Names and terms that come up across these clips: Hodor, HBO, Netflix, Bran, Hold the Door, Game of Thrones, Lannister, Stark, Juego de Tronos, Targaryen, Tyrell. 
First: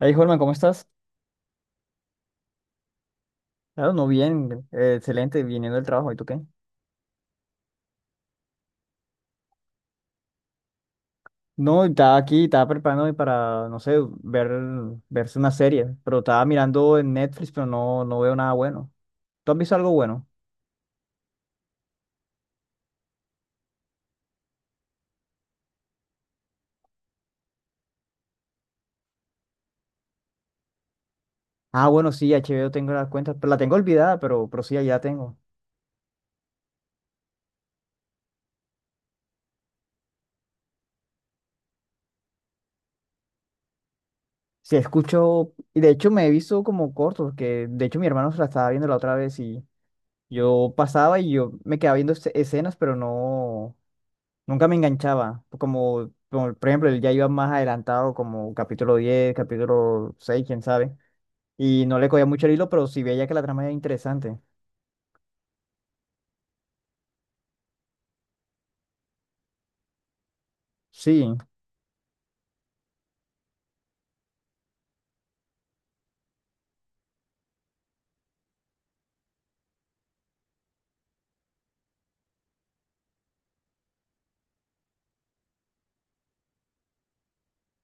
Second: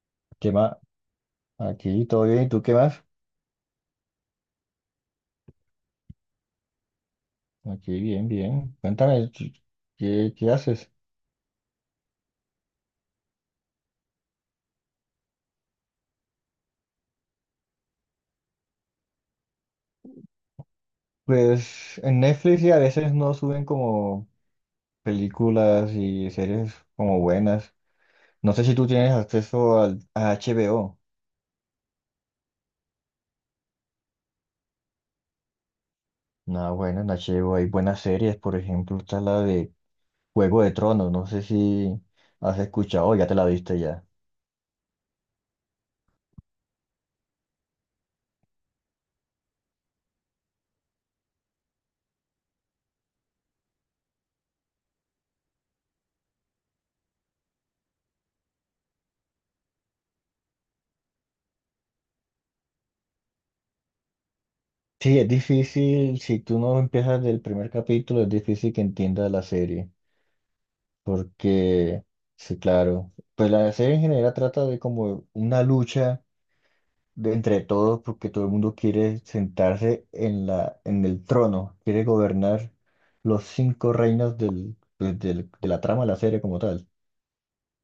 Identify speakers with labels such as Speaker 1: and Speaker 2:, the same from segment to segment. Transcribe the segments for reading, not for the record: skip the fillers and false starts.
Speaker 1: Hey, Holman,
Speaker 2: ¿Qué
Speaker 1: ¿cómo
Speaker 2: más?
Speaker 1: estás?
Speaker 2: Aquí todo bien, ¿y tú qué más?
Speaker 1: Claro, no, bien, excelente, viniendo del trabajo, ¿y tú qué?
Speaker 2: Aquí bien, bien. Cuéntame, ¿qué haces?
Speaker 1: No, estaba aquí, estaba preparándome para, no sé, ver, verse una serie, pero estaba mirando en Netflix, pero no, no veo nada bueno. ¿Tú has visto algo bueno?
Speaker 2: Pues en Netflix y a veces no suben como películas y series como buenas. No sé si tú tienes acceso a HBO.
Speaker 1: Ah, bueno, sí, HBO tengo las cuentas, pero la tengo olvidada, pero sí, allá tengo.
Speaker 2: No, bueno, en HBO hay buenas series, por ejemplo, está la de Juego de Tronos. No sé si has escuchado, o ya te la viste ya.
Speaker 1: Sí, escucho, y de hecho me he visto como cortos, que de hecho mi hermano se la estaba viendo la otra vez y yo pasaba y yo me quedaba viendo escenas, pero no. Nunca me enganchaba, como, por ejemplo, él ya iba más adelantado, como capítulo 10 capítulo 6 quién sabe, y no le cogía mucho el hilo, pero sí veía que la trama era interesante.
Speaker 2: Sí, es difícil, si tú no empiezas del primer capítulo, es difícil que entiendas la serie.
Speaker 1: Sí,
Speaker 2: Porque, sí, claro, pues la serie en general trata de como una lucha de entre todos, porque todo el mundo quiere sentarse en en el trono, quiere gobernar los cinco reinos del de la trama de la serie como tal.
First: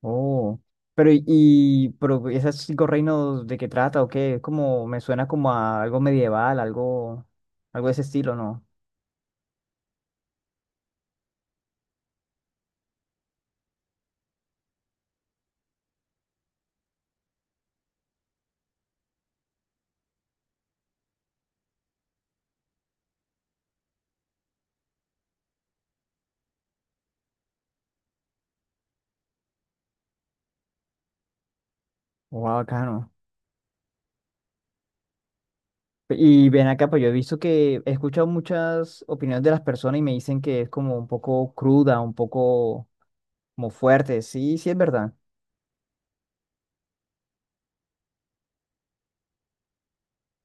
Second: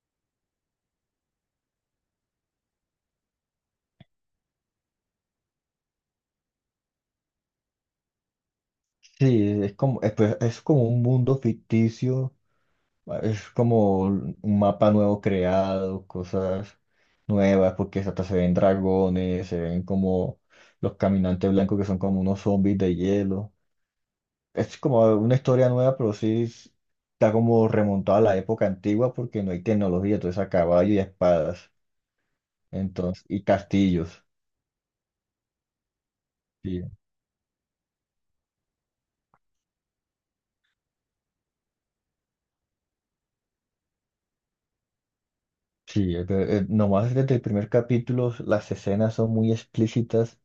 Speaker 1: oh, pero esos cinco reinos de qué trata o qué, es como, me suena como a algo medieval, algo de ese estilo, ¿no?
Speaker 2: Sí, es como, es, pues, es como un mundo ficticio, es como un mapa nuevo creado, cosas nuevas, porque hasta se ven dragones, se ven como los caminantes blancos que son como unos zombies de hielo. Es como una historia nueva, está como remontada a la época antigua porque no hay tecnología, entonces a caballo y a espadas,
Speaker 1: Wow, bacano.
Speaker 2: entonces, y castillos.
Speaker 1: Y ven
Speaker 2: Sí,
Speaker 1: acá, pues yo he visto que he escuchado muchas opiniones de las personas y me dicen que es como un poco cruda, un poco como fuerte, sí, sí es verdad.
Speaker 2: sí, pero, nomás desde el primer capítulo las escenas son muy explícitas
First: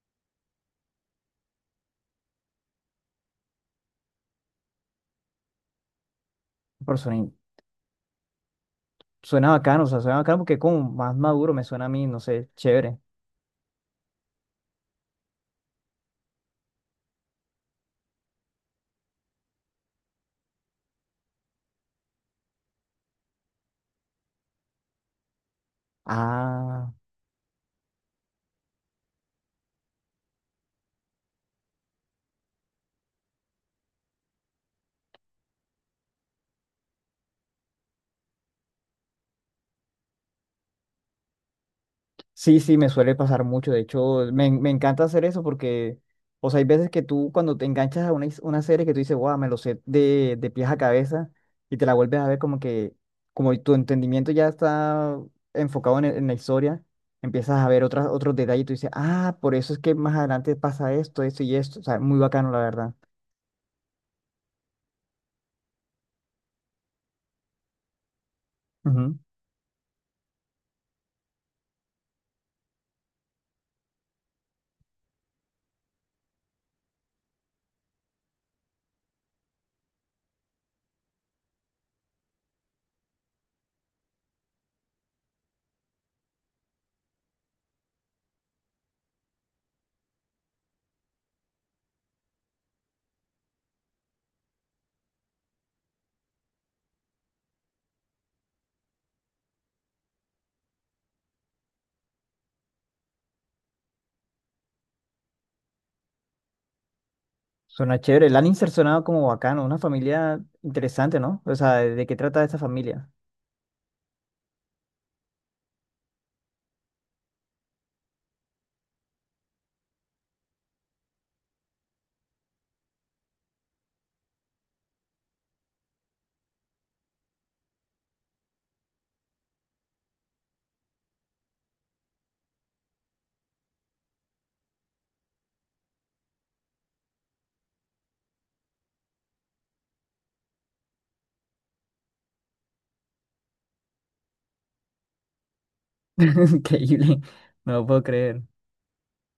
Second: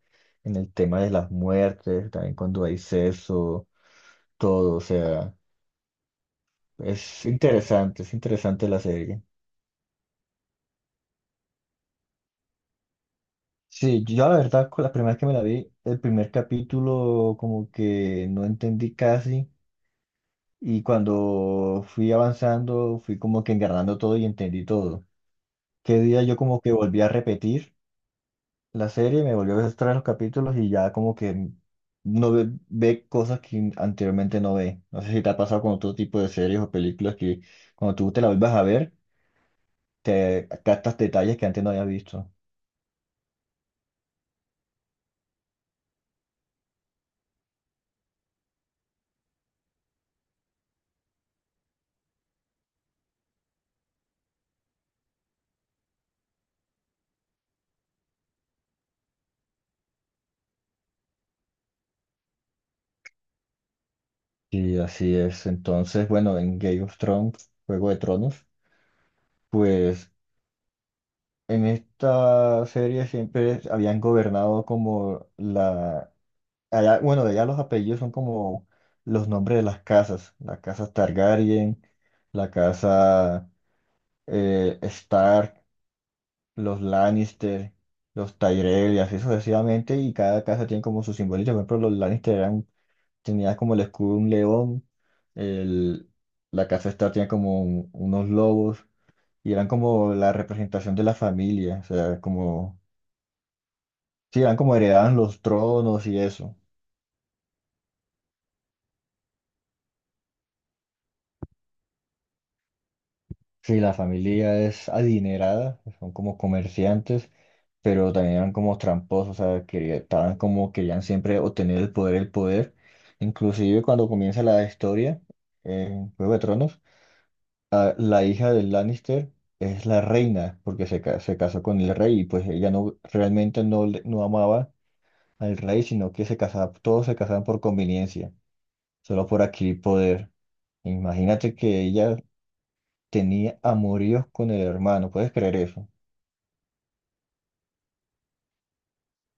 Speaker 2: en el tema de las muertes, también cuando hay sexo, todo, o sea,
Speaker 1: Pero suena,
Speaker 2: es interesante la serie.
Speaker 1: suena bacano, o sea, suena bacano porque como más maduro me suena a mí, no sé, chévere.
Speaker 2: Sí, yo la verdad, con la primera vez que me la vi, el primer capítulo como que no entendí casi. Y cuando fui avanzando, fui como que engarrando todo y entendí todo. Qué día yo como que
Speaker 1: Ah,
Speaker 2: volví a repetir la serie, me volvió a ver los capítulos y ya como que no ve, ve cosas que anteriormente no ve. No sé si te ha pasado con otro tipo de series o películas que cuando tú te la vuelvas a ver, te captas detalles que antes no habías visto.
Speaker 1: sí, sí, me suele pasar mucho. De hecho, me encanta hacer eso porque, o sea, hay veces que tú cuando te enganchas a una, una serie que tú dices, wow, me lo sé de pies a cabeza y te la vuelves a ver como que, como tu entendimiento ya está enfocado en la historia, empiezas a ver otros detalles y tú dices, ah, por eso es que más adelante pasa esto, esto y esto. O sea, muy bacano, la verdad.
Speaker 2: Y así es. Entonces, bueno, en Game of Thrones, Juego de Tronos,
Speaker 1: Ujú.
Speaker 2: pues en esta serie siempre habían gobernado como la... Allá, bueno, de allá los apellidos son como los nombres de las casas. La casa Targaryen, la casa Stark, los Lannister, los Tyrell y así sucesivamente. Y cada casa tiene como su simbolismo. Por ejemplo, los Lannister eran, tenían como el escudo de un león. el- la casa Stark tenía como unos lobos. Y eran como la representación de la familia. O sea, como... Sí, eran como heredaban los tronos y eso.
Speaker 1: Suena chévere. La han insercionado como bacano. Una familia interesante, ¿no? O sea, ¿de qué trata esa familia?
Speaker 2: Sí, la familia es adinerada, son como comerciantes, pero también eran como tramposos, o sea, que estaban como querían siempre obtener el poder, el poder. Inclusive cuando comienza la historia en Juego de Tronos, la hija del Lannister es la reina, porque se casó con el rey y pues ella no realmente no, no amaba al rey, sino que se casaba, todos se casaban por conveniencia, solo por adquirir poder. Imagínate que ella tenía amoríos con el hermano, ¿puedes creer eso?
Speaker 1: Increíble. No lo puedo creer.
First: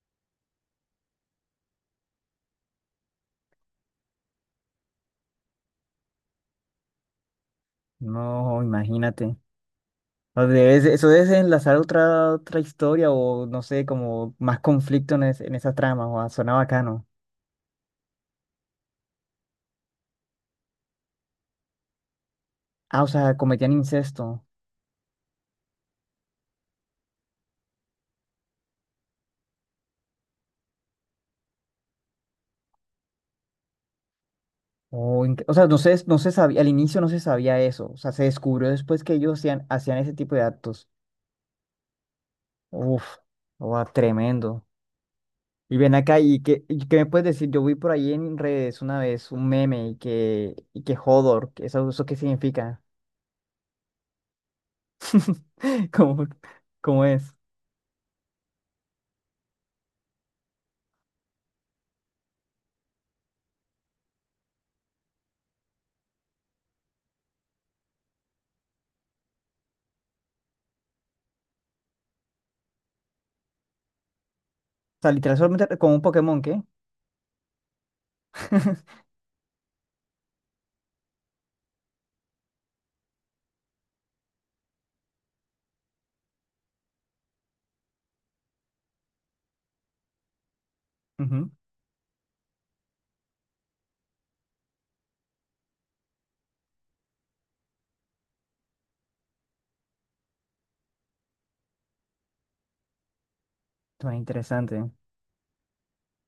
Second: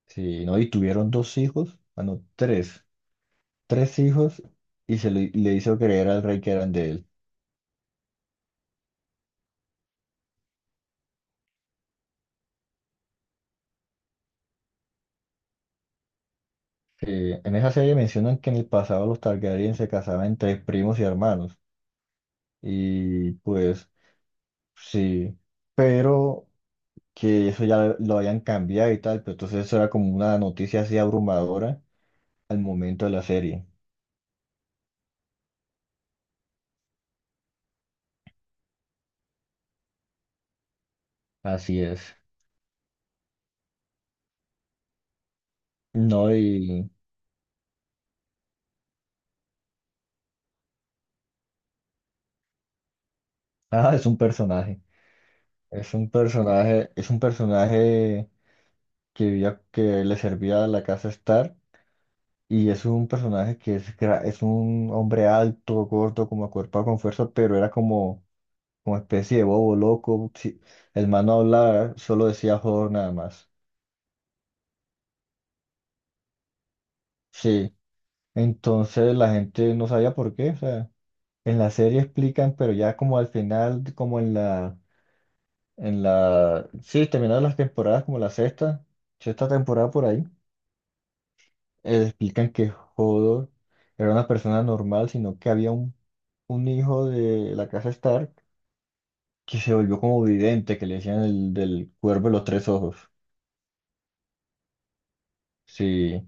Speaker 2: Sí, ¿no? Y tuvieron dos hijos, ah, no, tres, tres hijos y le hizo creer al rey que eran de él.
Speaker 1: No, imagínate. Eso debe enlazar otra historia o no sé, como más conflicto en esa trama. O ah, suena bacano.
Speaker 2: En esa serie mencionan que en el pasado los Targaryen se casaban entre primos y hermanos
Speaker 1: Ah, o
Speaker 2: y
Speaker 1: sea, cometían
Speaker 2: pues
Speaker 1: incesto.
Speaker 2: sí, pero que eso ya lo habían cambiado y tal, pero entonces eso era como una noticia así abrumadora al momento de la serie.
Speaker 1: O sea, no se sabía, al inicio no se sabía eso. O sea, se descubrió después que ellos hacían ese tipo de actos.
Speaker 2: Así es.
Speaker 1: Uf, o ah, tremendo. Y ven acá,
Speaker 2: No,
Speaker 1: ¿y qué, y
Speaker 2: y...
Speaker 1: qué me puedes decir? Yo vi por ahí en redes una vez un meme y que, Hodor, que ¿eso qué significa?
Speaker 2: Ah, es un personaje. Es un
Speaker 1: ¿Cómo,
Speaker 2: personaje,
Speaker 1: cómo
Speaker 2: es un
Speaker 1: es? O
Speaker 2: personaje que vivía, que le servía a la casa Star y es un personaje que es, es un hombre alto, gordo, como acuerpado con fuerza, pero era como, como especie de bobo loco. Sí, el man no hablaba, solo decía joder nada más.
Speaker 1: sea, literal, solamente como un Pokémon, ¿qué?
Speaker 2: Sí, entonces la gente no sabía por qué, o sea, en la serie explican, pero ya como al final, como en sí, terminaron las temporadas, como la sexta, sexta temporada por ahí,
Speaker 1: Ujú,
Speaker 2: explican que Hodor era una persona normal, sino que había un hijo de la casa Stark que se volvió como vidente, que le decían el del cuervo de los tres ojos.
Speaker 1: suena interesante.
Speaker 2: Sí.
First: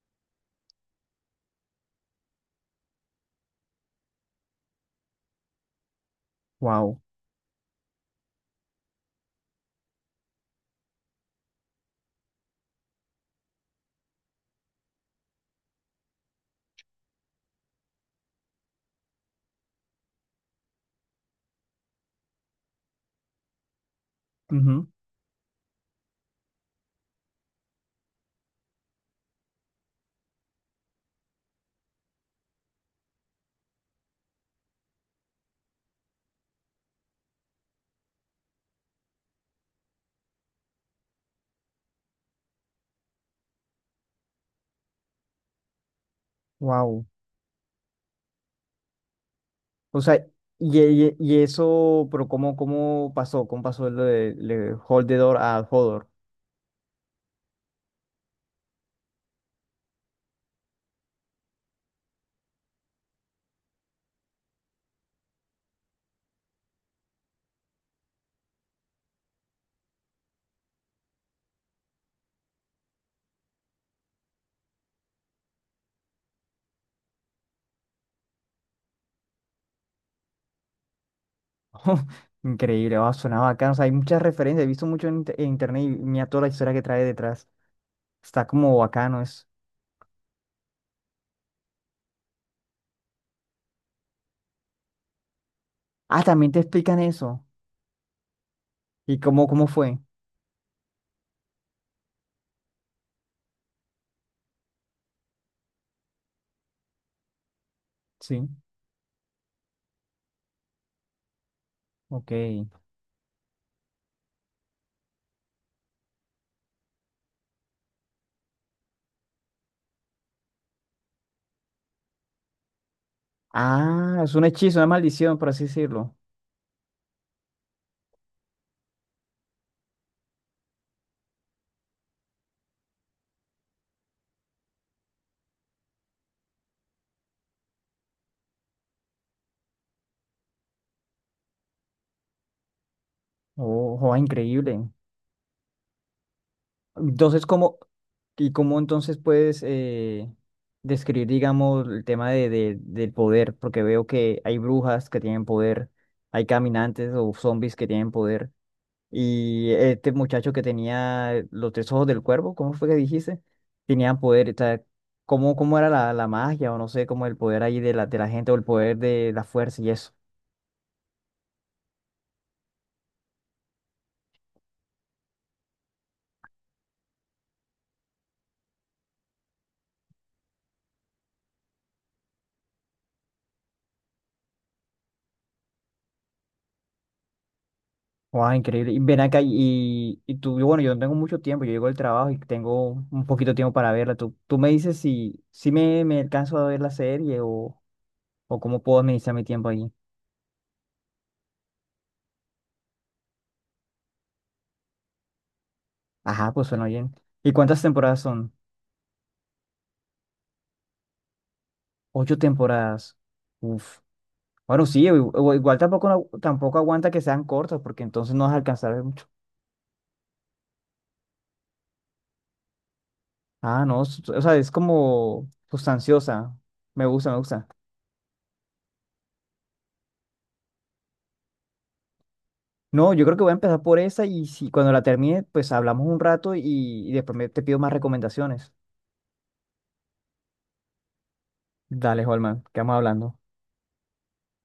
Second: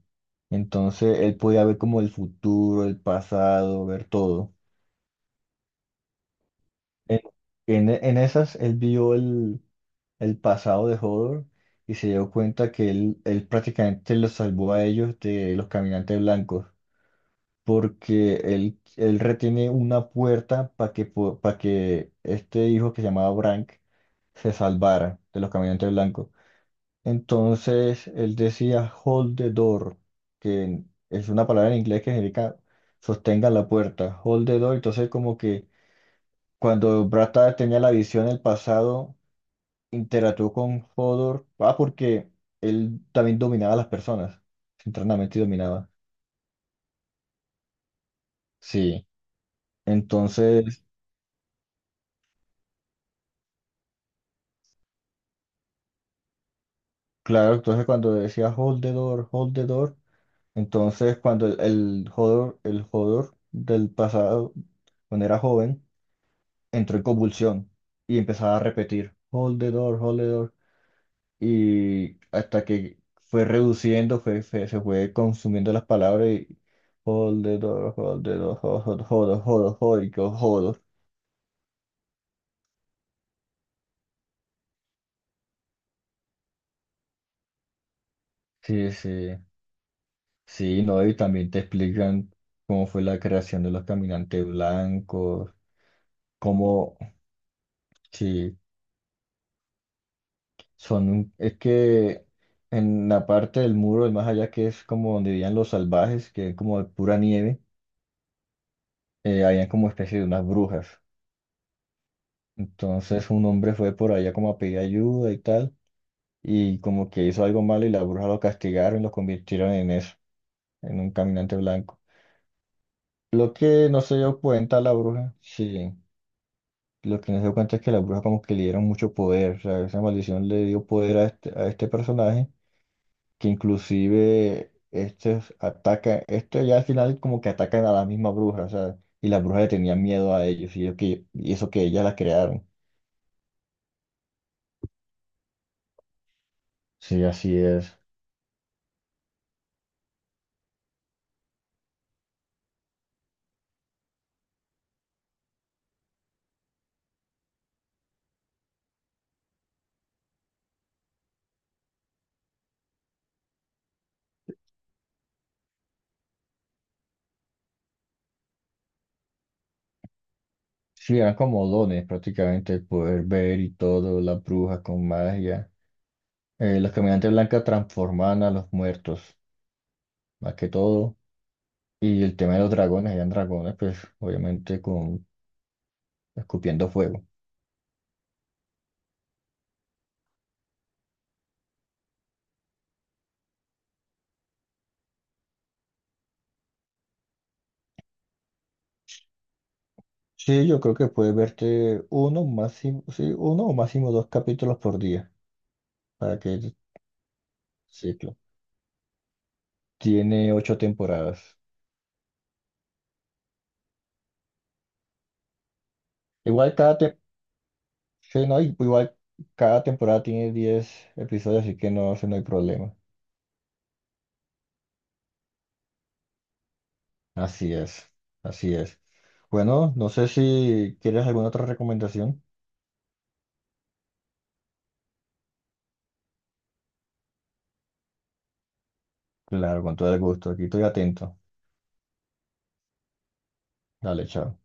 Speaker 2: Entonces él podía ver como el futuro, el pasado, ver todo.
Speaker 1: Wow.
Speaker 2: En, en esas él vio el pasado de Hodor y se dio cuenta que él prácticamente los salvó a ellos de los caminantes blancos. Porque él retiene una puerta para para que este hijo que se llamaba Brank se salvara de los caminantes blancos. Entonces él decía hold the door, que es una palabra en inglés que significa sostenga la puerta, hold the door. Entonces como que cuando Brata tenía la visión del pasado, interactuó con Hodor, ah, porque él también dominaba a las personas, internamente dominaba.
Speaker 1: Wow.
Speaker 2: Sí.
Speaker 1: O sea, y,
Speaker 2: Entonces...
Speaker 1: y- y eso, pero ¿cómo pasó? ¿Cómo pasó lo de Hold the Door a Hodor?
Speaker 2: Claro, entonces cuando decía hold the door, entonces cuando el jugador del pasado, cuando era joven, entró en convulsión y empezaba a repetir hold the door, y hasta que fue reduciendo, se fue consumiendo las palabras y hold the door, hold the door, hold, hold, hold, hold, y que hold.
Speaker 1: Increíble, ah, suena bacano. O sea, hay muchas referencias, he visto mucho en internet y mira toda la historia que trae detrás. Está como
Speaker 2: Sí,
Speaker 1: bacano,
Speaker 2: sí,
Speaker 1: es.
Speaker 2: sí, no, y también te explican cómo fue la creación de los caminantes blancos,
Speaker 1: Ah, también te
Speaker 2: cómo.
Speaker 1: explican eso.
Speaker 2: Sí,
Speaker 1: ¿Y cómo fue?
Speaker 2: son es que en la parte del muro, de más allá que es como donde vivían los salvajes, que es como de pura nieve,
Speaker 1: Sí,
Speaker 2: habían como especie de unas brujas.
Speaker 1: ok.
Speaker 2: Entonces un hombre fue por allá como a pedir ayuda y tal, y como que hizo algo malo y las brujas lo castigaron y lo convirtieron en eso, en un caminante blanco. Lo que no se
Speaker 1: Ah, es
Speaker 2: dio
Speaker 1: un hechizo,
Speaker 2: cuenta
Speaker 1: una
Speaker 2: la bruja,
Speaker 1: maldición, por así
Speaker 2: sí,
Speaker 1: decirlo.
Speaker 2: lo que no se dio cuenta es que la bruja como que le dieron mucho poder, o sea, esa maldición le dio poder a este personaje que inclusive estos atacan, esto ya al final como que atacan a la misma bruja, o sea, y la bruja le tenía miedo a ellos, y, yo que, y eso que ellas la crearon.
Speaker 1: Oh, joa, increíble.
Speaker 2: Sí,
Speaker 1: Entonces,
Speaker 2: así es.
Speaker 1: y cómo entonces puedes describir, digamos, el tema del poder? Porque veo que hay brujas que tienen poder, hay caminantes o zombies que tienen poder. Y este muchacho que tenía los tres ojos del cuervo, ¿cómo fue que dijiste? Tenían poder, o sea, ¿cómo era la magia o no sé, como el poder ahí de la gente o el poder de la fuerza y eso?
Speaker 2: Sí, eran como dones prácticamente el poder ver y todo, las brujas con magia. Los caminantes blancas transformaban a los muertos, más que todo. Y el tema de los dragones, eran dragones, pues obviamente con escupiendo fuego.
Speaker 1: Wow, increíble. Y ven acá y, tú, y bueno, yo no tengo mucho tiempo, yo llego del trabajo y tengo un poquito de tiempo para verla. Tú me dices si, si me alcanzo a ver la serie o cómo puedo administrar mi tiempo ahí.
Speaker 2: Sí, yo creo que puedes verte uno, máximo, sí, uno o máximo dos capítulos por día. Para
Speaker 1: Ajá, pues
Speaker 2: que
Speaker 1: suena bien. ¿Y cuántas temporadas
Speaker 2: ciclo.
Speaker 1: son?
Speaker 2: Tiene ocho temporadas.
Speaker 1: Ocho temporadas. Uf. Bueno, sí, igual tampoco, no-
Speaker 2: Igual
Speaker 1: tampoco aguanta que sean cortos, porque entonces no
Speaker 2: sí,
Speaker 1: vas a
Speaker 2: no,
Speaker 1: alcanzar a ver
Speaker 2: igual
Speaker 1: mucho.
Speaker 2: cada temporada tiene diez episodios, así que no, eso no hay problema.
Speaker 1: Ah, no, o sea, es como sustanciosa. Me gusta, me gusta.
Speaker 2: Así es, así es. Bueno, no sé si quieres alguna otra recomendación.
Speaker 1: No, yo creo que voy a empezar por esa y si cuando la termine, pues hablamos un rato y después te pido más recomendaciones.
Speaker 2: Claro, con todo el gusto. Aquí estoy atento.
Speaker 1: Dale, Holman, quedamos hablando.
Speaker 2: Dale, chao.